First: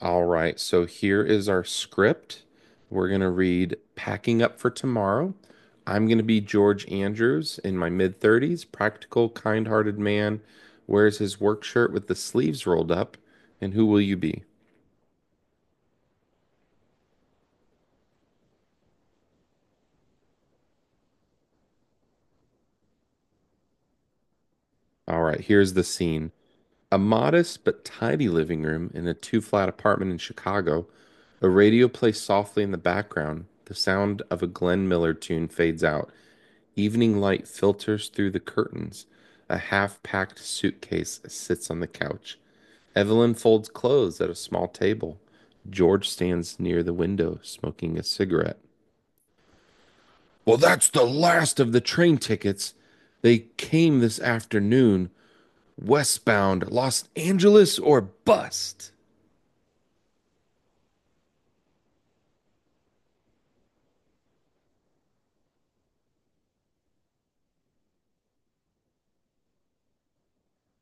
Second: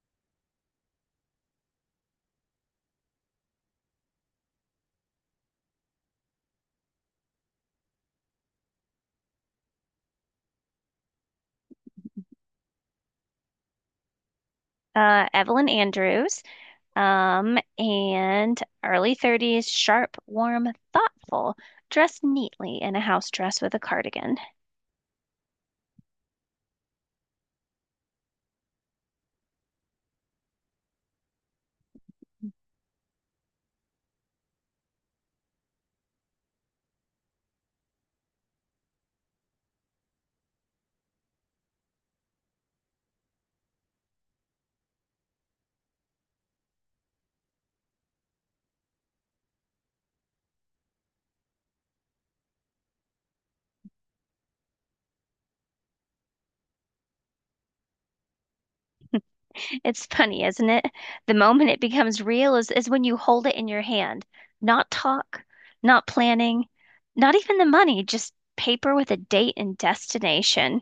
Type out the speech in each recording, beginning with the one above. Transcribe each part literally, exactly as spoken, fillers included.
All right, so here is our script. We're going to read Packing Up for Tomorrow. I'm going to be George Andrews in my mid thirties, practical, kind hearted man, wears his work shirt with the sleeves rolled up. And who will you be? uh, Evelyn Andrews, um, and early thirties, sharp, warm, thoughtful, dressed neatly in a house dress with a cardigan. All right, here's the scene a modest but tidy living room in a two flat apartment in Chicago. A radio plays softly in the background. The sound of a Glenn Miller tune fades out. Evening light filters through the curtains. A half-packed suitcase sits on the couch. Evelyn folds clothes at a small table. George stands near the window smoking a cigarette. Well, that's the last of the train tickets. They came this afternoon, westbound, Los Angeles or bust. It's funny, isn't it? The moment it becomes real is, is when you hold it in your hand. Not talk, not planning, not even the money, just paper with a date and destination.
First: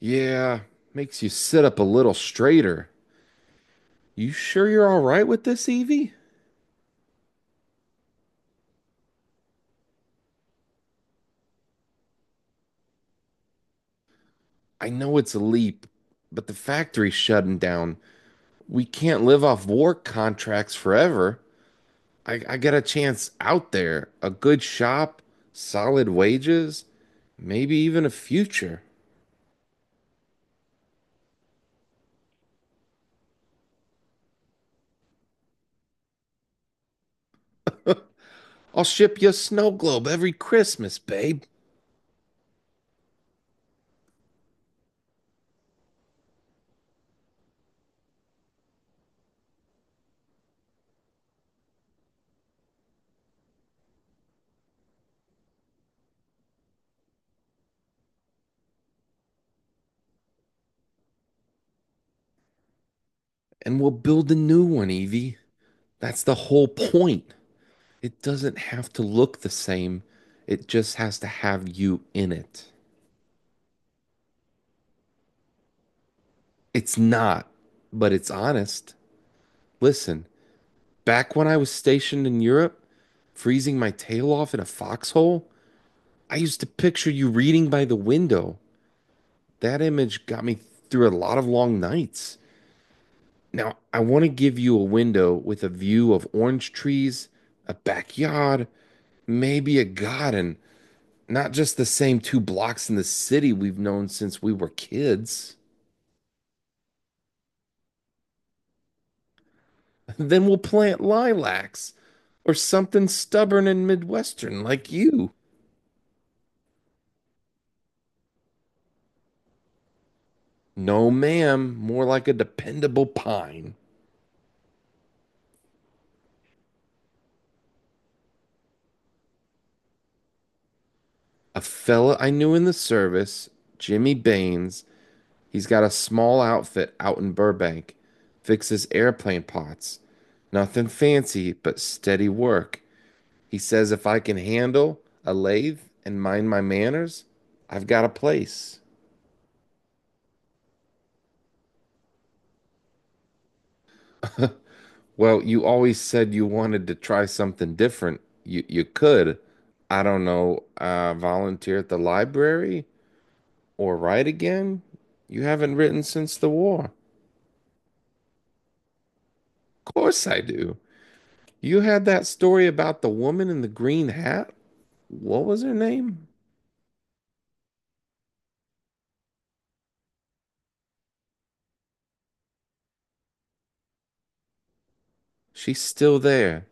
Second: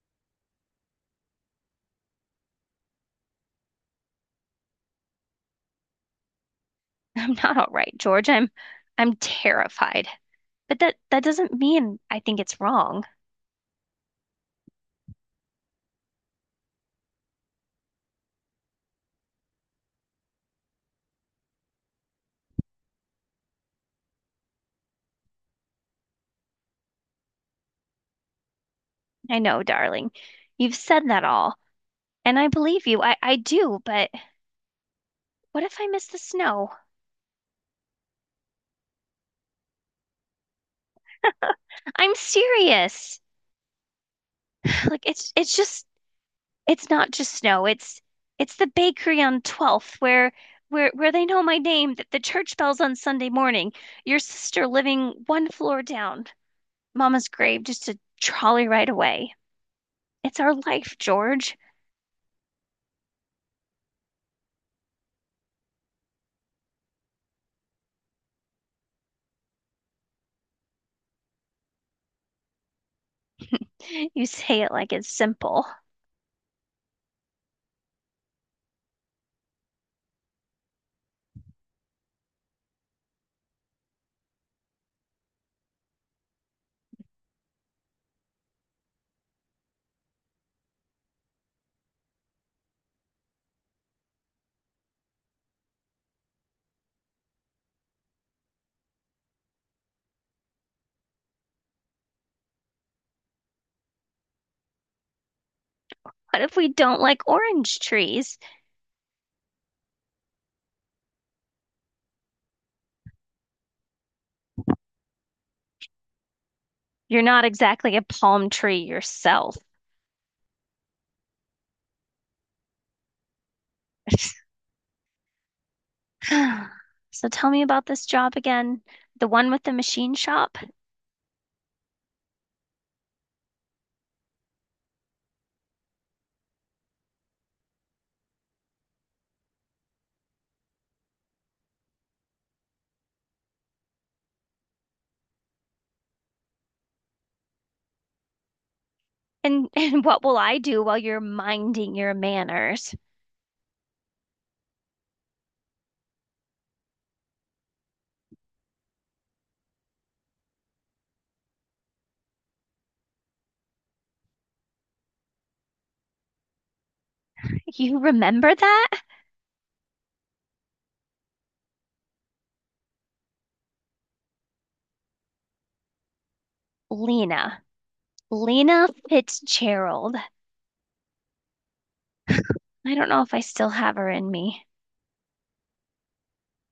Yeah, makes you sit up a little straighter. You sure you're all right with this, Evie? I'm not all right, George. I'm I'm terrified. But that that doesn't mean I think it's wrong. I know it's a leap, but the factory's shutting down. We can't live off war contracts forever. I, I get a chance out there, a good shop, solid wages, maybe even a future. I know, darling. You've said that all. And I believe you. I, I do, but what if I miss the snow? I'll ship you a snow globe every Christmas, babe, I'm serious. Like it's it's just it's not just snow. It's it's the bakery on twelfth where where where they know my name, that the church bells on Sunday morning, your sister living one floor down, Mama's grave just a trolley ride away. It's our life, George. and we'll build a new one, Evie. That's the whole point. It doesn't have to look the same, it just has to have you in it. You say it like it's simple. It's not, but it's honest. Listen, back when I was stationed in Europe, freezing my tail off in a foxhole, I used to picture you reading by the window. That image got me through a lot of long nights. Now, I want to give you a window with a view of orange trees, a backyard, maybe a garden, not just the same two blocks in the city we've known since we were kids. What if we don't like orange trees? Then we'll plant lilacs or something stubborn and Midwestern like you. You're not exactly a palm tree yourself. No, ma'am, more like a dependable pine. So tell me about this job again, the one with the machine shop, A fella I knew in the service, Jimmy Baines, he's got a small outfit out in Burbank, fixes airplane pots. Nothing fancy, but steady work. He says if I can handle a lathe and mind my manners, I've got a place. and and what will I do while you're minding your manners? Well, you always said you wanted to try something different. You you could, I don't know, uh, volunteer at the library or write again. You haven't written since the war. You remember that? Of course I do. You had that story about the woman in the green hat? What was her name? Lena. Lena Fitzgerald. I don't know if I still have her in me. She's still there.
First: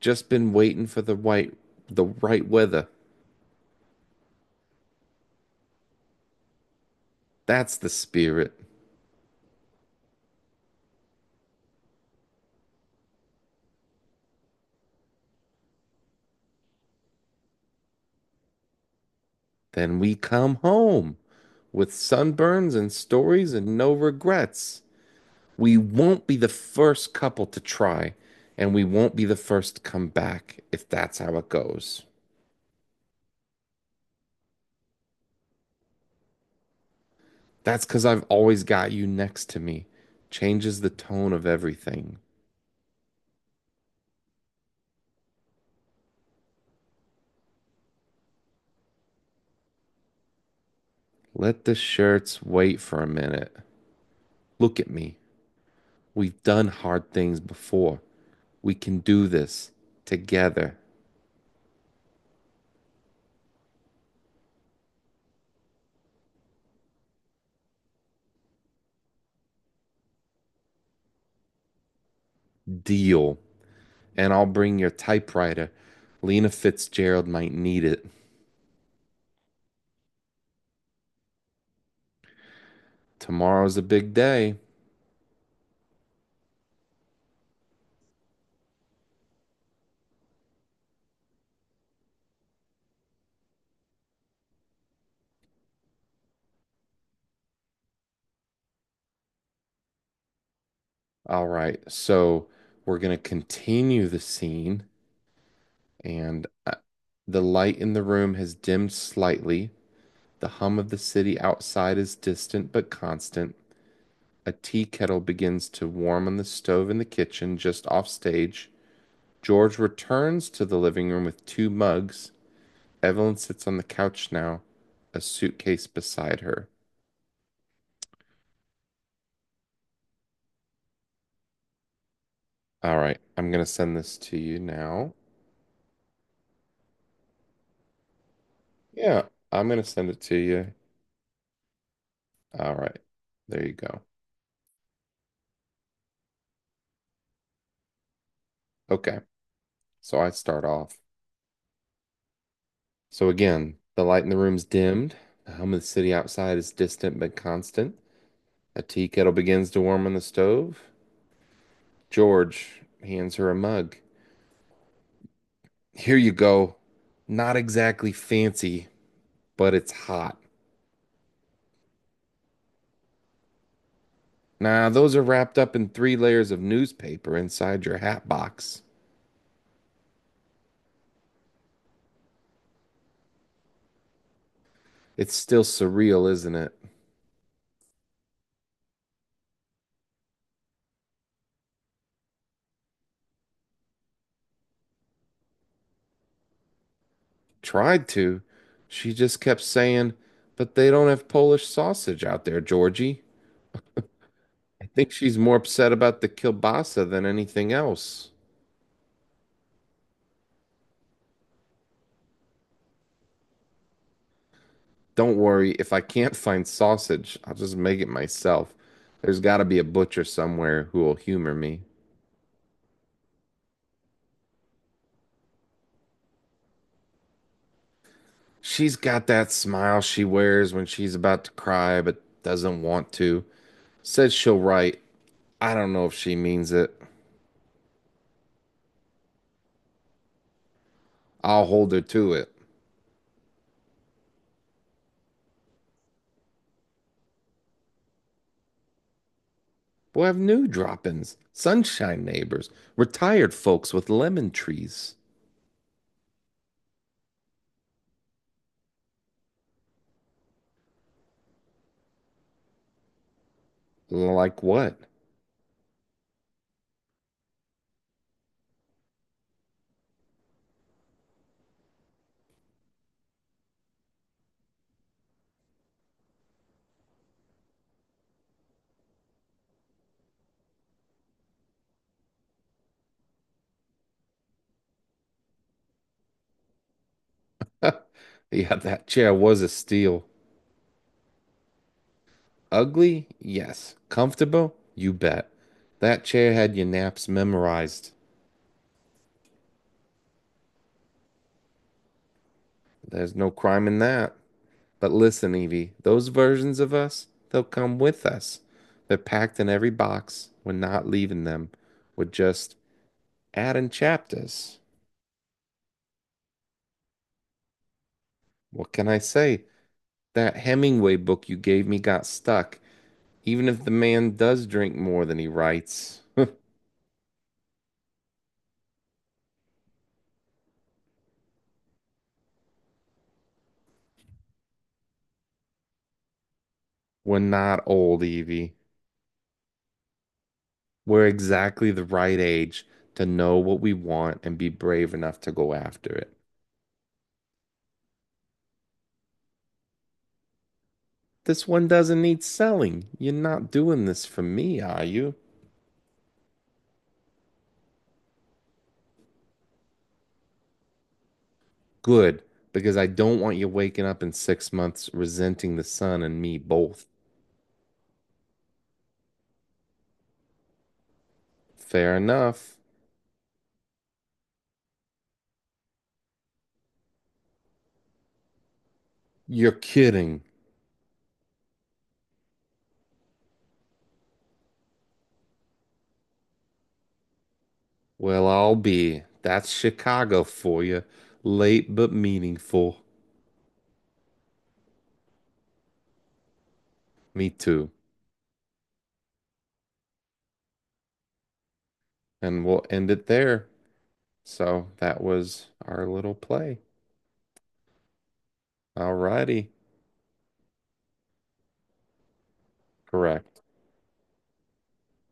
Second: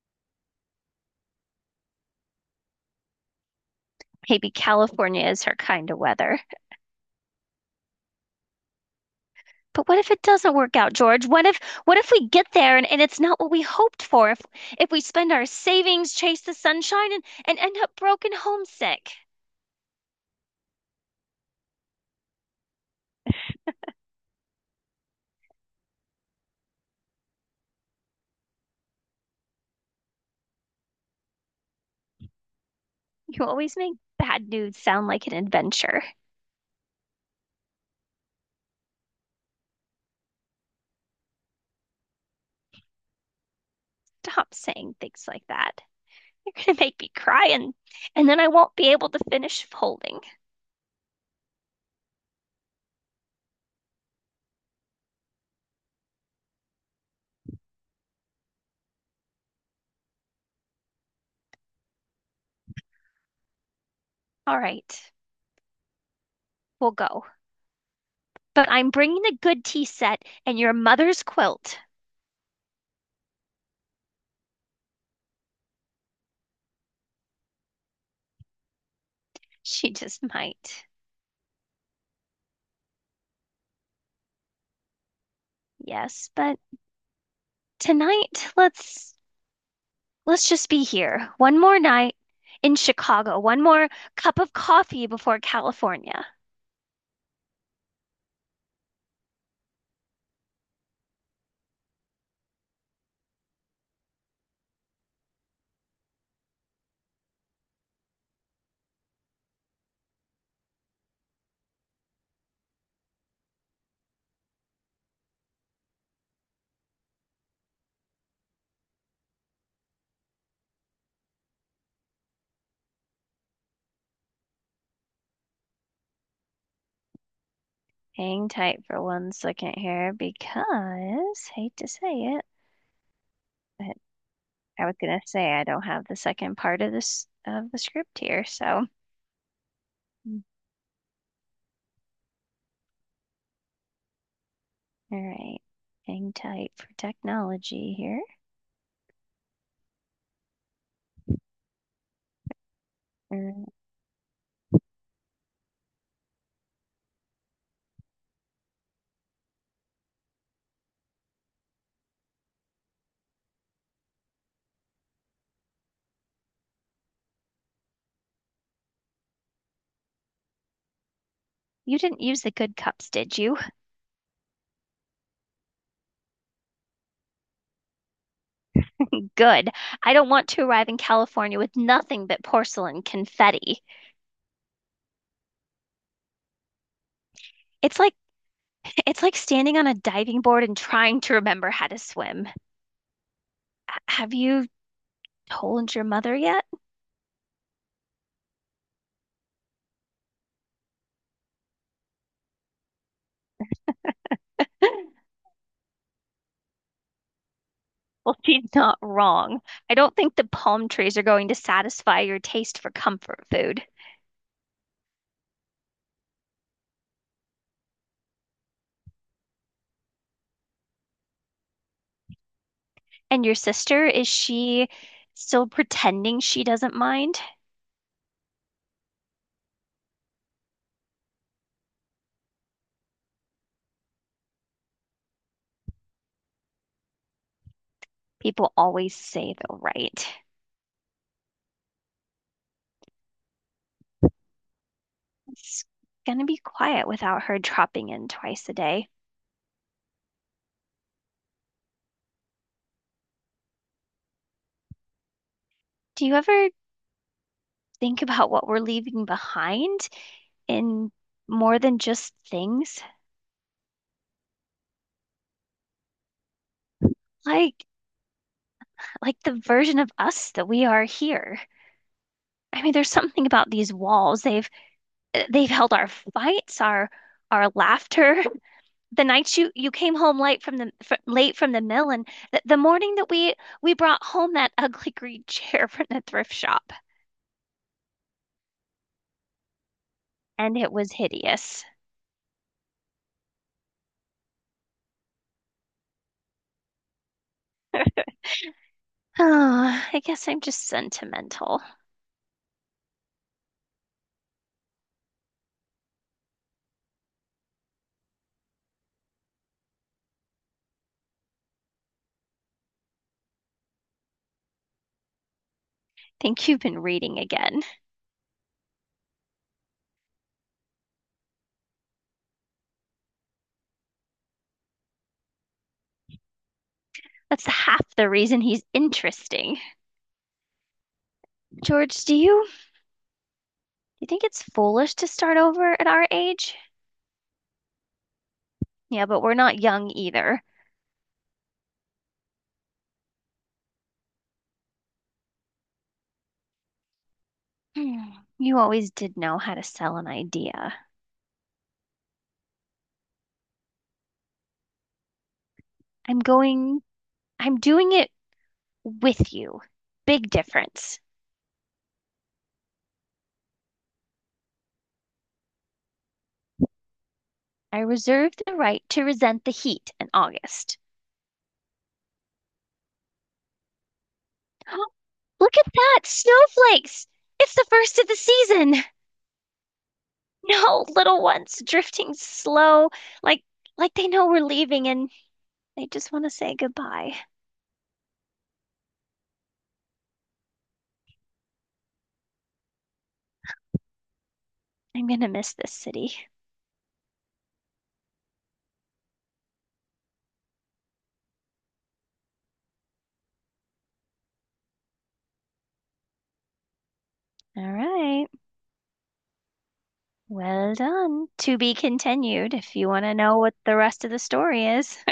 Just been waiting for the white the right weather. Maybe California is her kind of weather. That's the spirit. But what if it doesn't work out, George? What if what if we get there and, and it's not what we hoped for? If if we spend our savings, chase the sunshine, and, and end up broken homesick. Then we come home with sunburns and stories and no regrets. We won't be the first couple to try, and we won't be the first to come back if that's how it goes. You always make bad news sound like an adventure. That's because I've always got you next to me. Changes the tone of everything. Stop saying things like that. You're gonna make me cry and and then I won't be able to finish folding. Let the shirts wait for a minute. Look at me. We've done hard things before. We can do this together. All right, we'll go. But I'm bringing a good tea set and your mother's quilt. Deal. And I'll bring your typewriter. Lena Fitzgerald might need it. She just might. Tomorrow's a big day. Yes, but tonight let's let's just be here. One more night in Chicago. One more cup of coffee before California. All right. So we're going to continue the scene. And uh, The light in the room has dimmed slightly. The hum of the city outside is distant but constant. A tea kettle begins to warm on the stove in the kitchen just off stage. George returns to the living room with two mugs. Evelyn sits on the couch now, a suitcase beside her. Hang tight for one second here because hate to say it, All right, I'm gonna but send this to you I was now. gonna say I don't have the second part of this of the script here, so. Yeah, I'm gonna send it to Mm. you. All right, there you go. All right. Hang tight for technology here. Okay, so I start off. So Er, again, the light in the room's dimmed. The hum of the city outside is distant but constant. A tea kettle begins to warm on the stove. George hands her a mug. Here you go. Not exactly fancy, but it's hot. You didn't use the good cups, did you? Nah, those are wrapped up in three layers of newspaper inside your hat box. Good. I don't want to arrive in California with nothing but porcelain confetti. It's still surreal, isn't it? It's like it's like standing on a diving board and trying to remember how to swim. H- Have you told your mother yet? Tried to. She just kept saying, but they don't have Polish sausage out there, Georgie. I think she's more upset about the kielbasa than anything else. Well, she's not wrong. I don't think the palm trees are going to satisfy your taste for comfort food. Don't worry, if I can't find sausage, I'll just make it myself. There's got to be a butcher somewhere who will humor me. And your sister, is she still pretending she doesn't mind? She's got that smile she wears when she's about to cry but doesn't want to. Says she'll write, I don't know if she means it. People always say they'll write. I'll hold her to it. It's gonna be quiet without her dropping in twice a day. We'll have new drop ins, sunshine neighbors, retired folks with lemon trees. Do you ever think about what we're leaving behind in more than just things? Like what? Like like the version of us that we are here. I mean, there's something about these walls. They've they've held our fights, our our laughter, the nights you you came home late from the fr late from the mill and th the morning that we we brought home that ugly green chair from the thrift shop Yeah, that chair was a steal. and it was hideous. Ugly? Yes. Comfortable? You bet. That chair had your naps memorized. Oh, I guess I'm just sentimental. There's no crime in that. But listen, Evie, those versions of us, they'll come with us. They're packed in every box. We're not leaving them. We're just adding chapters. Think you've been reading again. What can I say? That Hemingway book you gave me got stuck. Even if the man does drink more than he writes, That's half the reason he's interesting. George, do you you think it's foolish to start over at our age? we're not old, Evie. Yeah, but we're not young either. We're exactly the right age to know what we want and be brave enough to go after it. Hmm, you always did know how to sell an idea. This one doesn't need selling. You're not doing this for me, are you? I'm going, I'm doing it with you. Big difference. Good, because I don't want you waking up in six months resenting the sun and me both. I reserve the right to resent the heat in August. Fair enough. Look at that! Snowflakes! It's the first of the season! You're kidding. No, little ones drifting slow, like like they know we're leaving and they just want to say goodbye. Well, I'll be. That's Chicago for you. Late but meaningful. I'm gonna miss this city. Me too. And we'll end it there. So that was our little play. All right. Alrighty. Well done. To be continued if you want to know Correct. what the rest of the story is.